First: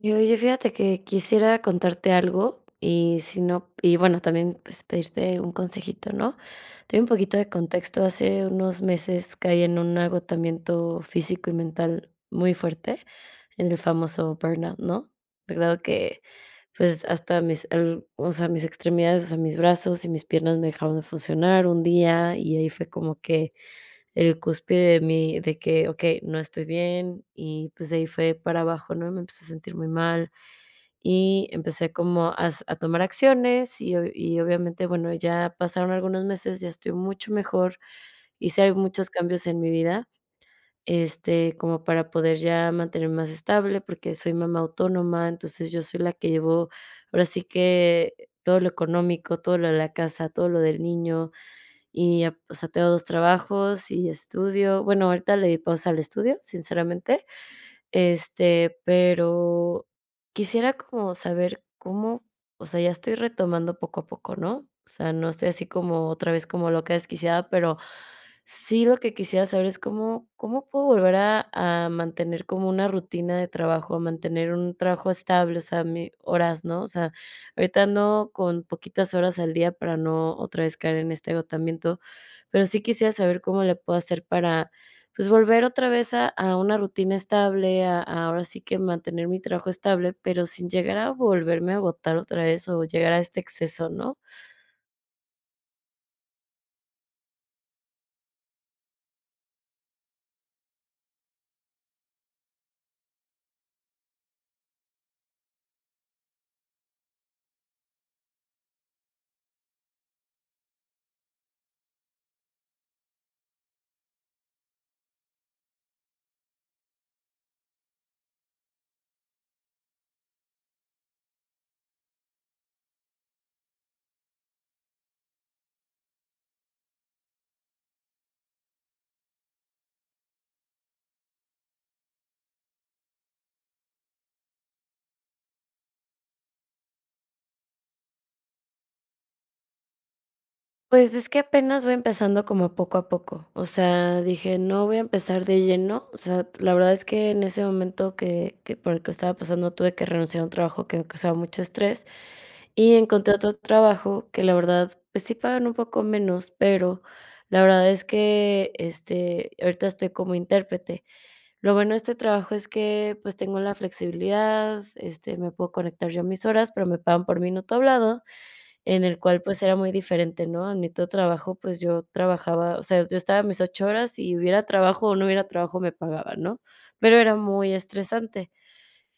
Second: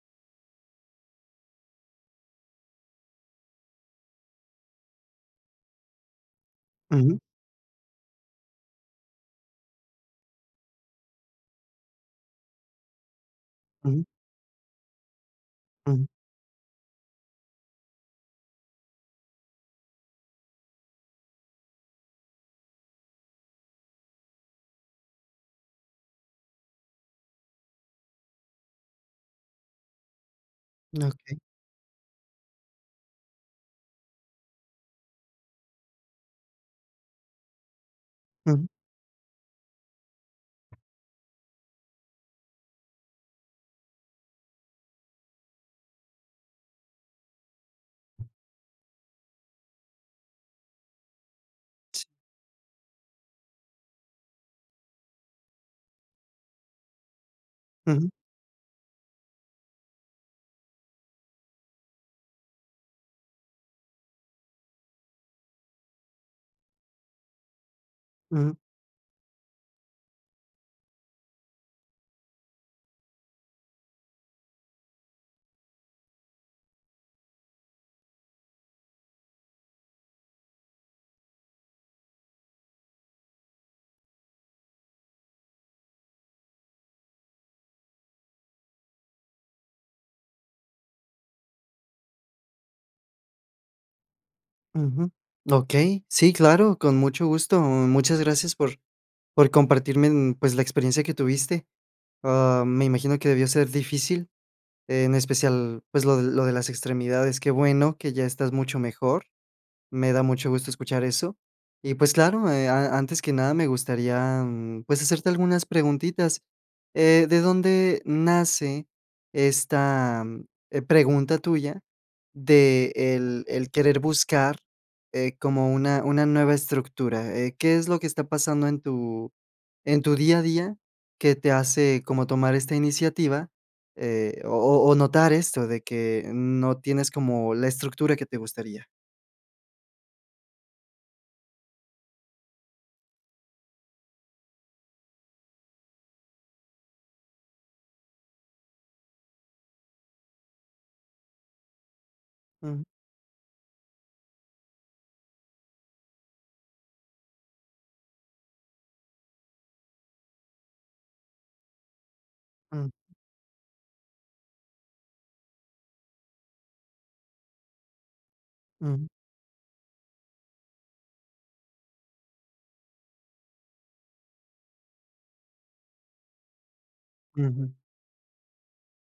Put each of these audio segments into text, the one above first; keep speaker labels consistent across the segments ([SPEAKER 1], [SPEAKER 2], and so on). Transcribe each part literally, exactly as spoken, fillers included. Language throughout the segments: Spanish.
[SPEAKER 1] Y, oye, fíjate que quisiera contarte algo, y si no y bueno, también, pues, pedirte un consejito, ¿no? Te doy un
[SPEAKER 2] Ujú.
[SPEAKER 1] poquito de contexto, hace unos meses caí en un agotamiento físico y mental muy fuerte, en el
[SPEAKER 2] Ujú.
[SPEAKER 1] famoso burnout, ¿no? La verdad
[SPEAKER 2] Ujú.
[SPEAKER 1] que, pues, hasta mis ar o sea, mis extremidades, o sea, mis brazos y mis piernas me dejaron de funcionar un día. Y ahí fue como que el cúspide de mí de que: "Okey, no estoy bien", y, pues, de ahí fue para abajo, ¿no? Me empecé a sentir muy mal,
[SPEAKER 2] Ah, okey.
[SPEAKER 1] y empecé como a hace a tomar acciones, y obvia y obviamente bueno, ya pasaron algunos meses, ya estoy mucho mejor, hice
[SPEAKER 2] Ujú.
[SPEAKER 1] al muchos cambios en mi vida, este, como para poder ya mantenerme más estable. Porque soy mamá autónoma, entonces yo soy la que llevo, ahora sí que todo lo económico, todo lo de la casa, todo lo del niño.
[SPEAKER 2] Sí.
[SPEAKER 1] Y, ah, pues, o sea, tengo dos trabajos, y estudio Bueno, ahorita le di pausa al estudio, sinceramente,
[SPEAKER 2] Ujú.
[SPEAKER 1] este, pero quisiera como saber cómo o sea, ya estoy retomando poco a poco, ¿no? O sea, no estoy así como otra vez como loca desquiciada, pero
[SPEAKER 2] Ujú.
[SPEAKER 1] sí lo que quisiera saber es cómo, cómo puedo volver a a mantener como una rutina de trabajo, a mantener un trabajo estable, o sea, mi horas, ¿no? O sea, ahorita ando con poquitas horas al día para no otra vez caer en este agotamiento, pero sí quisiera saber cómo le puedo hacer para, pues, volver otra vez a a una rutina estable, a a ahora sí que mantener mi trabajo estable, pero sin llegar a volverme a agotar otra vez o llegar a este exceso, ¿no?
[SPEAKER 2] Ujú, okey. Sí, claro, con mucho gusto. Muchas gracias por, por compartirme, mm, pues, la experiencia que tuviste. Ah, me imagino que debió ser difícil, en especial, pues, lo de lo de las extremidades. Qué bueno que ya estás mucho mejor. Me da mucho gusto escuchar eso. Y, pues, claro, eh, a antes que nada, me gustaría, mm, pues, hacerte algunas preguntitas. Eh, ¿de dónde nace esta, mm, eh, pregunta tuya de, el el querer buscar, eh, como una una nueva estructura?, eh, ¿qué es lo que está pasando en tu en tu día a día que te hace como tomar esta iniciativa?, eh, o o o notar esto de que no tienes como la estructura que te gustaría.
[SPEAKER 1] Pues, es que apenas voy empezando como poco a poco. O sea, dije: "No voy a empezar de lleno". O sea, la verdad es que en ese momento que que por el que estaba pasando tuve que renunciar a un trabajo que me causaba mucho estrés,
[SPEAKER 2] Ujú.
[SPEAKER 1] y encontré otro trabajo que la verdad, pues sí pagan un poco menos, pero la verdad es que, este, ahorita estoy como intérprete. Lo bueno de este trabajo es
[SPEAKER 2] Mm.
[SPEAKER 1] que, pues tengo la flexibilidad, este, me puedo conectar yo a mis horas, pero me pagan por minuto hablado, en
[SPEAKER 2] Ujú.
[SPEAKER 1] el cual, pues, era muy diferente, ¿no? En mi otro trabajo, pues, yo trabajaba, o sea, yo estaba a mis ocho horas, y hubiera trabajo o no hubiera trabajo, me pagaban, ¿no? Pero era muy
[SPEAKER 2] Ujú.
[SPEAKER 1] estresante.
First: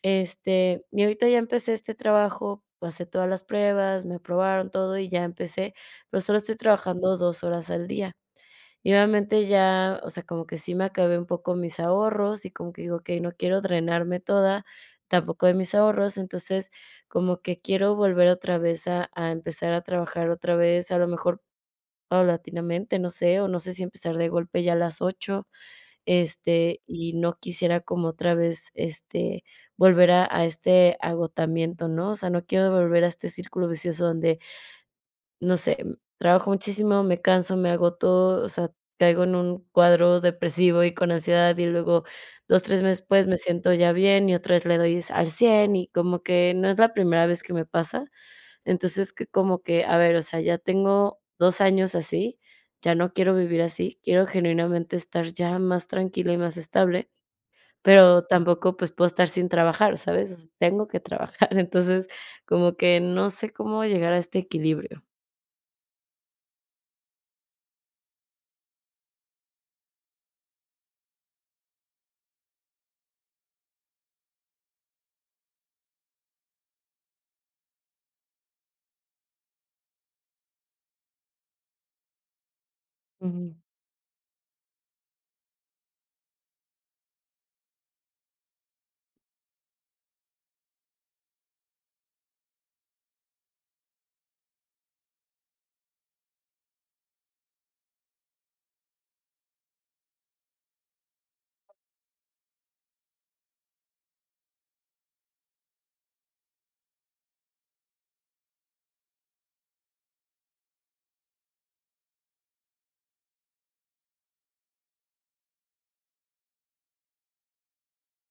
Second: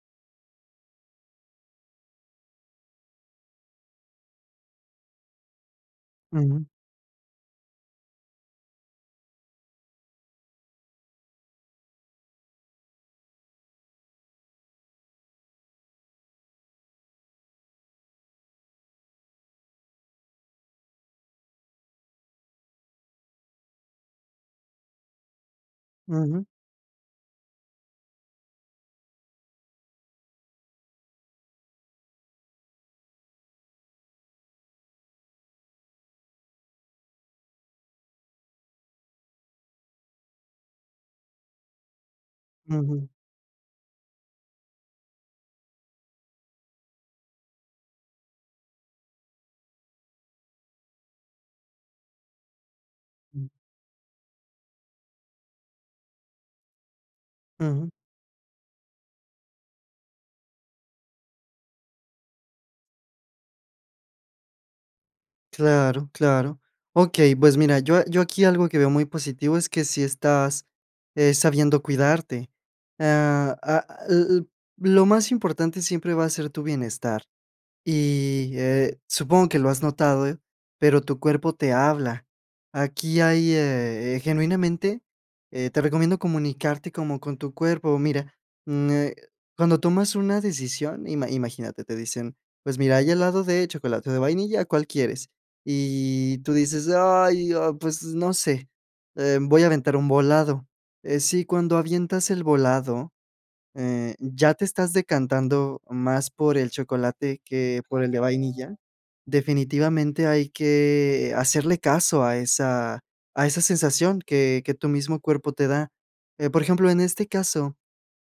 [SPEAKER 1] Este, y ahorita ya empecé este trabajo, pasé todas las pruebas, me aprobaron todo y ya empecé, pero solo estoy
[SPEAKER 2] Ujú.
[SPEAKER 1] trabajando dos horas al día. Y obviamente ya, o sea, como que sí me acabé un poco mis ahorros, y como que digo: "Okey, no quiero drenarme toda tampoco de mis ahorros". Entonces, como que quiero volver otra vez a a empezar a trabajar otra vez, a lo mejor paulatinamente, no sé, o no sé si empezar de golpe ya a las ocho.
[SPEAKER 2] Ujú.
[SPEAKER 1] Este, y no quisiera como otra vez, este, volver a a este agotamiento, ¿no? O sea, no quiero volver a este círculo vicioso donde no sé, trabajo muchísimo, me canso, me agoto, o sea, caigo en un cuadro depresivo y con ansiedad, y luego dos, tres meses,
[SPEAKER 2] Ujú.
[SPEAKER 1] pues, me siento ya bien, y otra vez le doy s al cien, y como que no es la primera vez que me pasa. Entonces, que como que, a ver, o sea, ya tengo dos años así, ya no quiero
[SPEAKER 2] Mm.
[SPEAKER 1] vivir así, quiero genuinamente estar ya más tranquila y más estable,
[SPEAKER 2] Ujú.
[SPEAKER 1] pero tampoco pues puedo estar sin trabajar, ¿sabes?, tengo que trabajar. Entonces, como que no sé cómo llegar a este equilibrio.
[SPEAKER 2] Claro, claro. Okey, pues, mira, yo a yo aquí algo que veo muy positivo es que sí estás, eh, sabiendo cuidarte. Ah, ah, l l lo más importante siempre va a ser tu bienestar. Y, eh, supongo que lo has notado, pero tu cuerpo te habla. Aquí hay,
[SPEAKER 1] Ujú.
[SPEAKER 2] eh, genuinamente, eh, te recomiendo comunicarte como con tu cuerpo. Mira, mm, eh, cuando tomas una decisión ima imagínate, te dicen: "Pues, mira, hay helado de chocolate o de vainilla, ¿cuál quieres?". Y tú dices: "Ay, ah, pues no sé, em, voy a aventar un volado". Eh, si cuando avientas el volado, eh, ya te estás decantando más por el chocolate que por el de vainilla. Definitivamente hay que, eh, hacerle caso a esa a esa sensación que que tu mismo cuerpo te da. Eh, por ejemplo, en este caso,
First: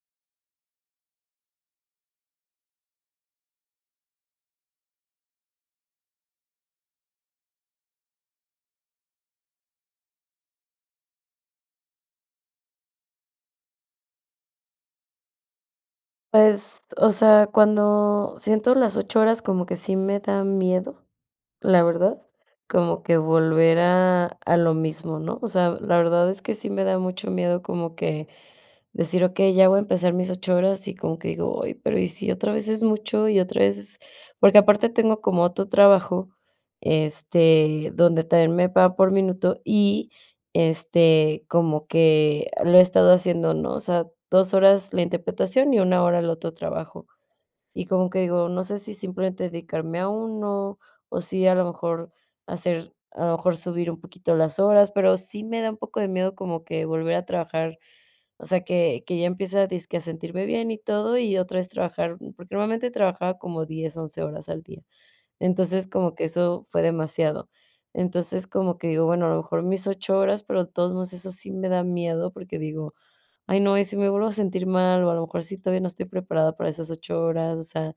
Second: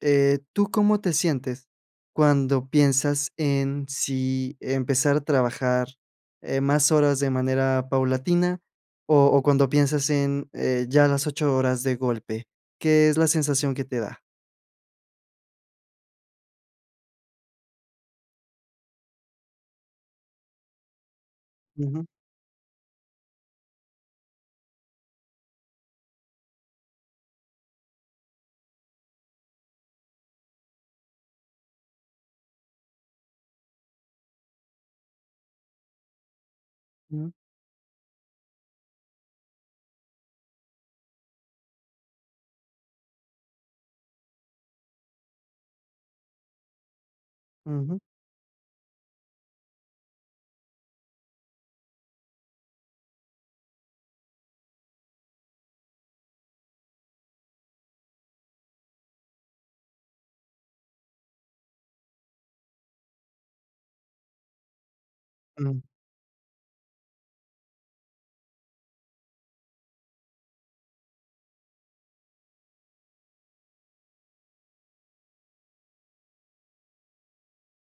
[SPEAKER 2] eh, ¿tú cómo te sientes cuando piensas en si empezar a trabajar, eh, más horas de manera paulatina o o cuando piensas en, eh, ya las ocho horas de golpe, qué es la sensación que te da?
[SPEAKER 1] Pues, o sea, cuando siento las ocho horas, como que sí me da miedo, la
[SPEAKER 2] Ujú.
[SPEAKER 1] verdad, como que volver a a lo mismo, ¿no? O sea, la verdad es que sí me da mucho miedo como que decir: "Okey, ya voy a empezar mis ocho horas". Y como que digo: "Ay, pero, ¿y si otra vez es mucho, y otra vez es?". Porque aparte tengo como otro trabajo,
[SPEAKER 2] Ujú.
[SPEAKER 1] este, donde también me paga por minuto, y, este, como que lo he estado haciendo, ¿no? O sea, dos horas la interpretación y una hora el otro trabajo. Y
[SPEAKER 2] Ujú.
[SPEAKER 1] como que digo, no sé si simplemente dedicarme a uno, o si a lo mejor hacer a lo mejor subir un poquito las horas, pero sí me da un poco de miedo como que volver a trabajar o sea, que que ya empiece a dizque a sentirme bien y todo, y otra vez trabajar. Porque normalmente trabajaba como diez, once horas al día.
[SPEAKER 2] Mm.
[SPEAKER 1] Entonces, como que eso fue demasiado. Entonces, como que digo: "Bueno, a lo mejor mis ocho horas". Pero de todos modos eso sí me da miedo, porque digo: "Ay, no, ¿y si me vuelvo a sentir mal?, o a lo mejor sí todavía no estoy preparada para esas ocho horas". O sea,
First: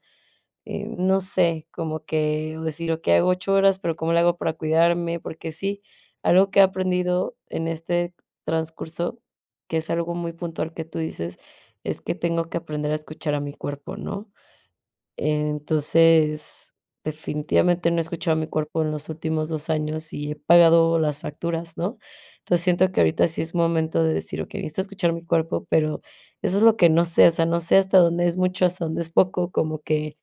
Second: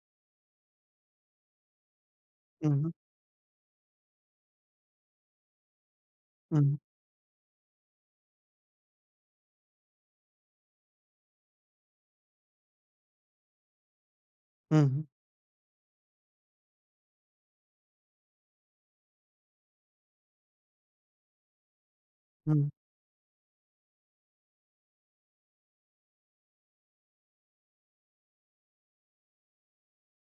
[SPEAKER 1] eh, no sé, como que decir:
[SPEAKER 2] Ujú.
[SPEAKER 1] "Okey, hago ocho horas". Pero, ¿cómo le hago para cuidarme? Porque sí, algo que he
[SPEAKER 2] Ujú.
[SPEAKER 1] aprendido en este transcurso, que es algo muy puntual que tú dices, es que tengo que aprender a escuchar a mi cuerpo, ¿no?
[SPEAKER 2] Ujú.
[SPEAKER 1] Entonces, definitivamente no he escuchado a mi cuerpo en los últimos dos años y he pagado las facturas, ¿no? Entonces,
[SPEAKER 2] Mm.
[SPEAKER 1] siento que ahorita sí es momento de decir: "Okey, necesito escuchar mi cuerpo". Pero eso es lo que no sé, o sea, no sé, ¿hasta dónde es mucho, hasta dónde es poco? Como que,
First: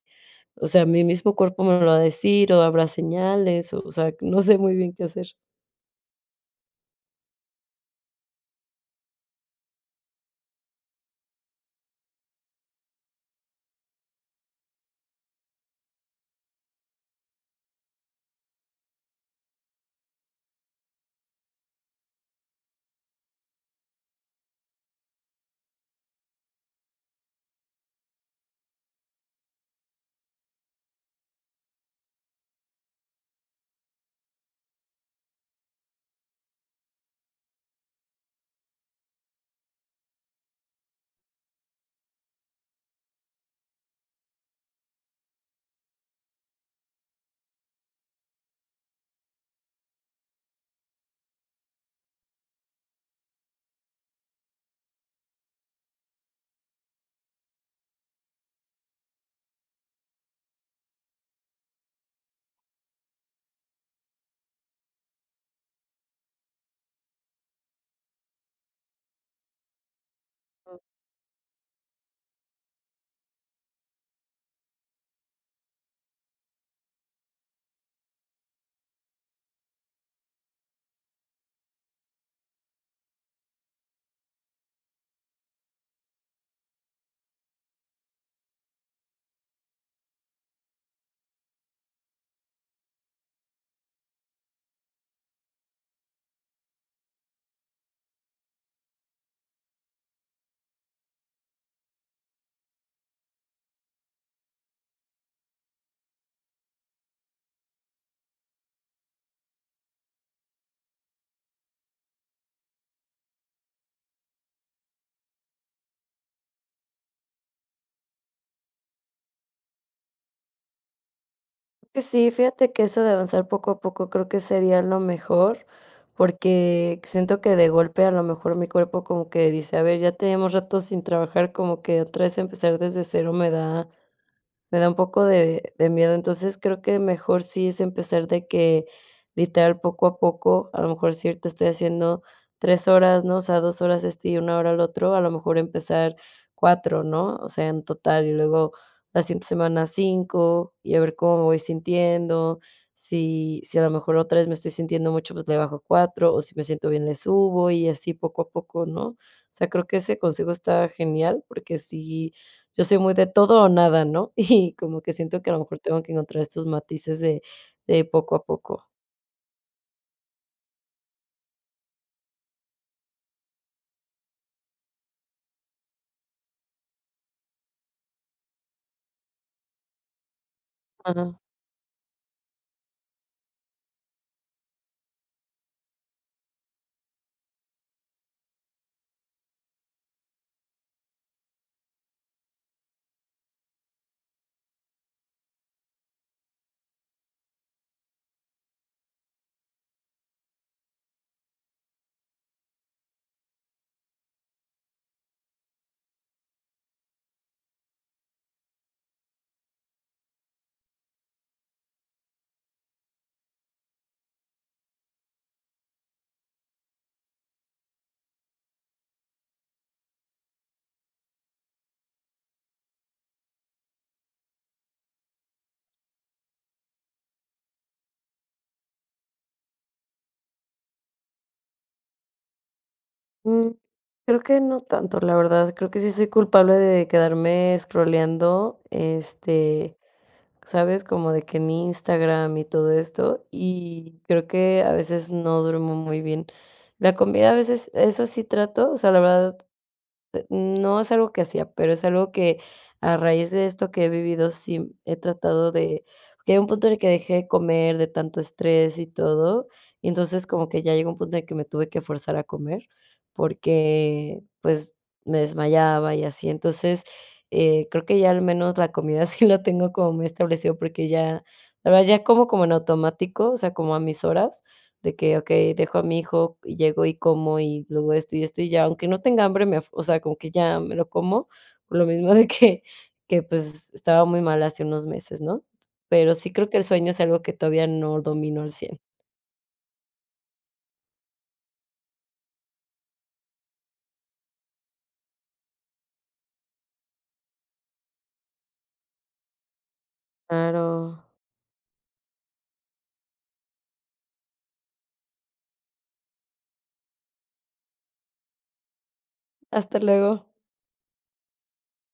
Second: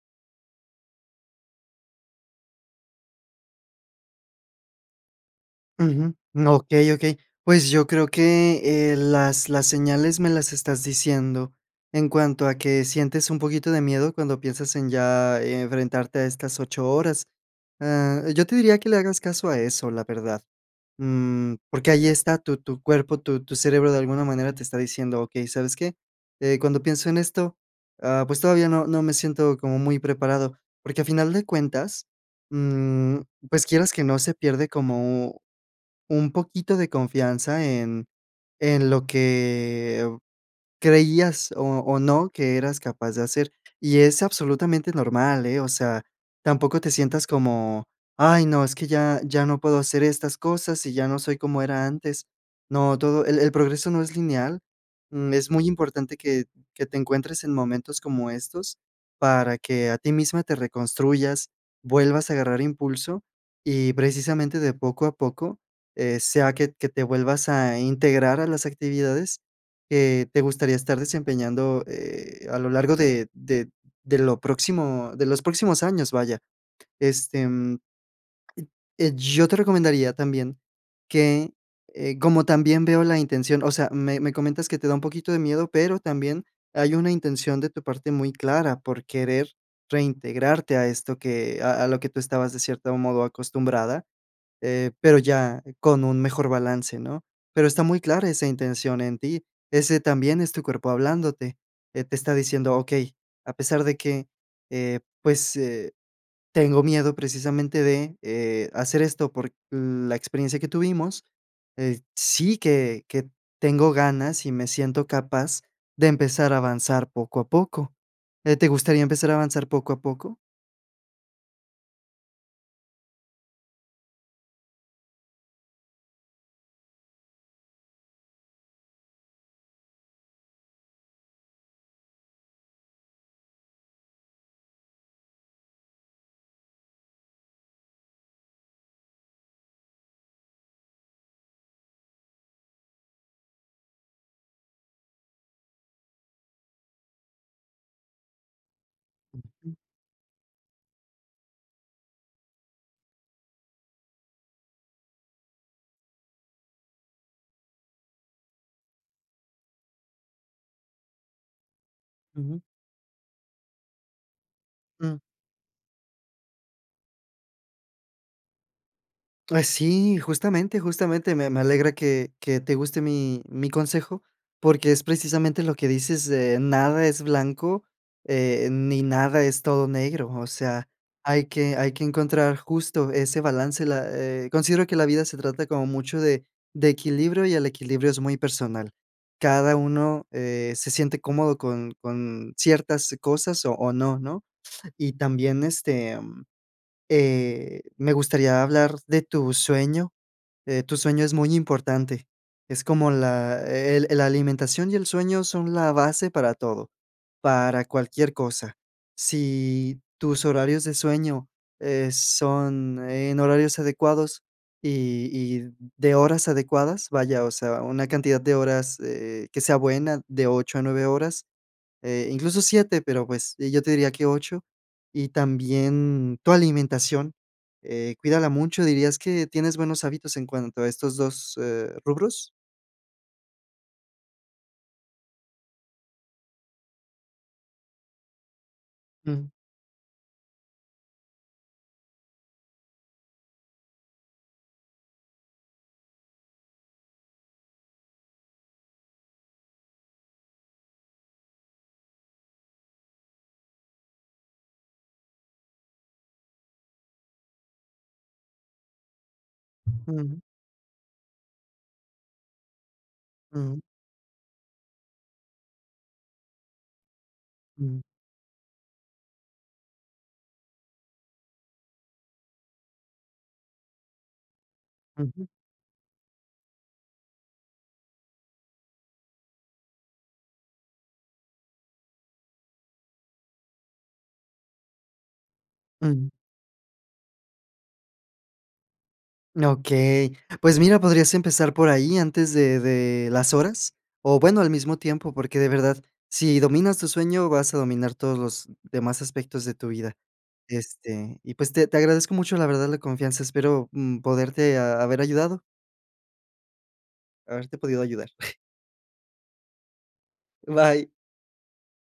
[SPEAKER 1] o sea, ¿mi mismo cuerpo me lo va a decir, o habrá señales? O sea, no sé muy bien qué hacer.
[SPEAKER 2] Ujú, okey, okey. Pues, yo creo que, eh, las las señales me las estás diciendo. En cuanto a que sientes un poquito de miedo cuando piensas en ya enfrentarte a estas ocho horas. Ah, yo te diría que le hagas caso a eso, la verdad. Mm, porque ahí está tu tu cuerpo, tu tu cerebro de alguna manera te está diciendo: "Okey, ¿sabes qué? Eh, cuando pienso en esto, ah, pues todavía no no me siento como muy preparado". Porque a final de cuentas, mm, pues, quieras que no se pierde como un poquito de confianza en en lo que creías, o o no, que eras capaz de hacer. Y es absolutamente normal, eh, o sea, tampoco te sientas como: "Ay no, es que ya ya no puedo hacer estas cosas, y ya no soy como era antes". No, todo el el progreso no es lineal. Mm, es muy importante que que te encuentres en momentos como estos para que a ti misma te reconstruyas, vuelvas a agarrar impulso, y precisamente de poco a poco, eh, sea que que te vuelvas a integrar a las actividades que te gustaría
[SPEAKER 1] Mm.
[SPEAKER 2] estar desempeñando, eh, a lo largo de de de lo próximo de los próximos años, vaya. Este, mm eh, yo te recomendaría también que, eh, como también veo la intención o sea, me me comentas que te da un poquito de miedo, pero también hay una intención de tu parte muy clara por querer reintegrarte a esto que a a lo que tú estabas de cierto modo acostumbrada, eh, pero ya con un mejor balance, ¿no? Pero está muy clara esa intención en ti. Ese también es tu cuerpo hablándote. Eh, te está diciendo: "Okey, a pesar de que, eh, pues, eh, tengo miedo precisamente de, eh, hacer esto por la experiencia que tuvimos, eh, sí que que tengo ganas, y me siento capaz de empezar a avanzar poco a poco". Eh, ¿te gustaría empezar a avanzar poco a poco?
[SPEAKER 1] Pues, sí, fíjate que eso de avanzar poco a poco creo que sería lo mejor, porque siento que de golpe, a lo mejor, mi cuerpo como que dice: "A ver, ya tenemos ratos sin trabajar", como que otra vez empezar desde cero me da me da un poco de de miedo. Entonces, creo que mejor sí es empezar de que, literal, poco a poco, a lo mejor si ahorita estoy haciendo tres horas, ¿no? O sea, dos horas este y una hora el otro, a lo mejor empezar cuatro, ¿no? O sea, en total, y luego la siguiente
[SPEAKER 2] Ujú.
[SPEAKER 1] semana cinco, y a ver cómo me voy sintiendo. Sí sí, a lo mejor otra vez me estoy sintiendo mucho, pues le bajo a cuatro, o si me siento bien, le subo, y así poco a poco, ¿no? O sea, creo que ese consejo está genial, porque si
[SPEAKER 2] Ujú.
[SPEAKER 1] yo soy muy de todo o nada, ¿no? Y como que
[SPEAKER 2] Mm.
[SPEAKER 1] siento que a lo mejor tengo que encontrar estos matices de de poco a poco.
[SPEAKER 2] Ay, sí, justamente, justamente, me me alegra que que te guste mi mi consejo, porque es precisamente lo que dices, de nada es blanco, eh, ni nada es todo negro. O sea,
[SPEAKER 1] [unintelligible]
[SPEAKER 2] hay que hay que encontrar justo ese balance, la eh, considero que la vida se trata como mucho de de equilibrio y el equilibrio es muy personal. Cada uno, eh, se siente cómodo con con ciertas cosas o o no, ¿no? Y también, este, mm, eh, me gustaría hablar de tu sueño, eh, tu sueño es muy importante. Es como la e el la alimentación y el sueño son la base para todo, para cualquier cosa. Si tus horarios de sueño, eh, son en horarios adecuados y y de horas adecuadas, vaya, o sea, una cantidad de horas, eh, que sea buena, de ocho a nueve horas, eh, incluso siete, pero, pues, yo te diría que ocho, y también tu alimentación, eh, cuídala mucho. ¿Dirías que tienes buenos hábitos en cuanto a estos dos, eh, rubros?
[SPEAKER 1] Mm, creo que no tanto, la verdad, creo que sí soy culpable de quedarme escrolleando,
[SPEAKER 2] Ujú.
[SPEAKER 1] este, ¿sabes?, como de que en Instagram y todo esto. Y creo que a veces no duermo muy bien. La comida a veces, eso sí trato o sea, la verdad, eh, n no es algo que hacía, pero es algo que a raíz de esto que he vivido, sí he tratado de que hay un punto en el que dejé de comer de tanto estrés y todo, y
[SPEAKER 2] Ujú.
[SPEAKER 1] entonces, como que ya llegó un punto en el que me tuve que forzar a comer,
[SPEAKER 2] Ujú.
[SPEAKER 1] porque, pues, me desmayaba y así. Entonces, eh,
[SPEAKER 2] Ujú.
[SPEAKER 1] creo que ya al menos la comida sí la tengo como muy establecido, porque ya, la verdad ya como, como en automático. O sea, como a mis horas, de que,
[SPEAKER 2] Ujú.
[SPEAKER 1] okey, dejo a mi hijo, llego y como, y luego esto, y esto, y ya. Aunque no tenga hambre me af o sea, como que ya me lo como, por lo mismo de que que pues, estaba muy mal hace unos meses, ¿no?,
[SPEAKER 2] Ujú.
[SPEAKER 1] pero sí creo que el sueño es algo que todavía no dominó al cien.
[SPEAKER 2] Okey. Pues mira, podrías empezar por ahí antes de de las horas, o bueno al mismo tiempo porque de verdad si dominas tu sueño vas a dominar todos los demás aspectos de tu vida.
[SPEAKER 1] Claro.
[SPEAKER 2] Este, y pues, te te agradezco mucho la verdad la confianza, espero, mm, poderte ha haber ayudado. Haberte podido ayudar.
[SPEAKER 1] Hasta luego.
[SPEAKER 2] Bye.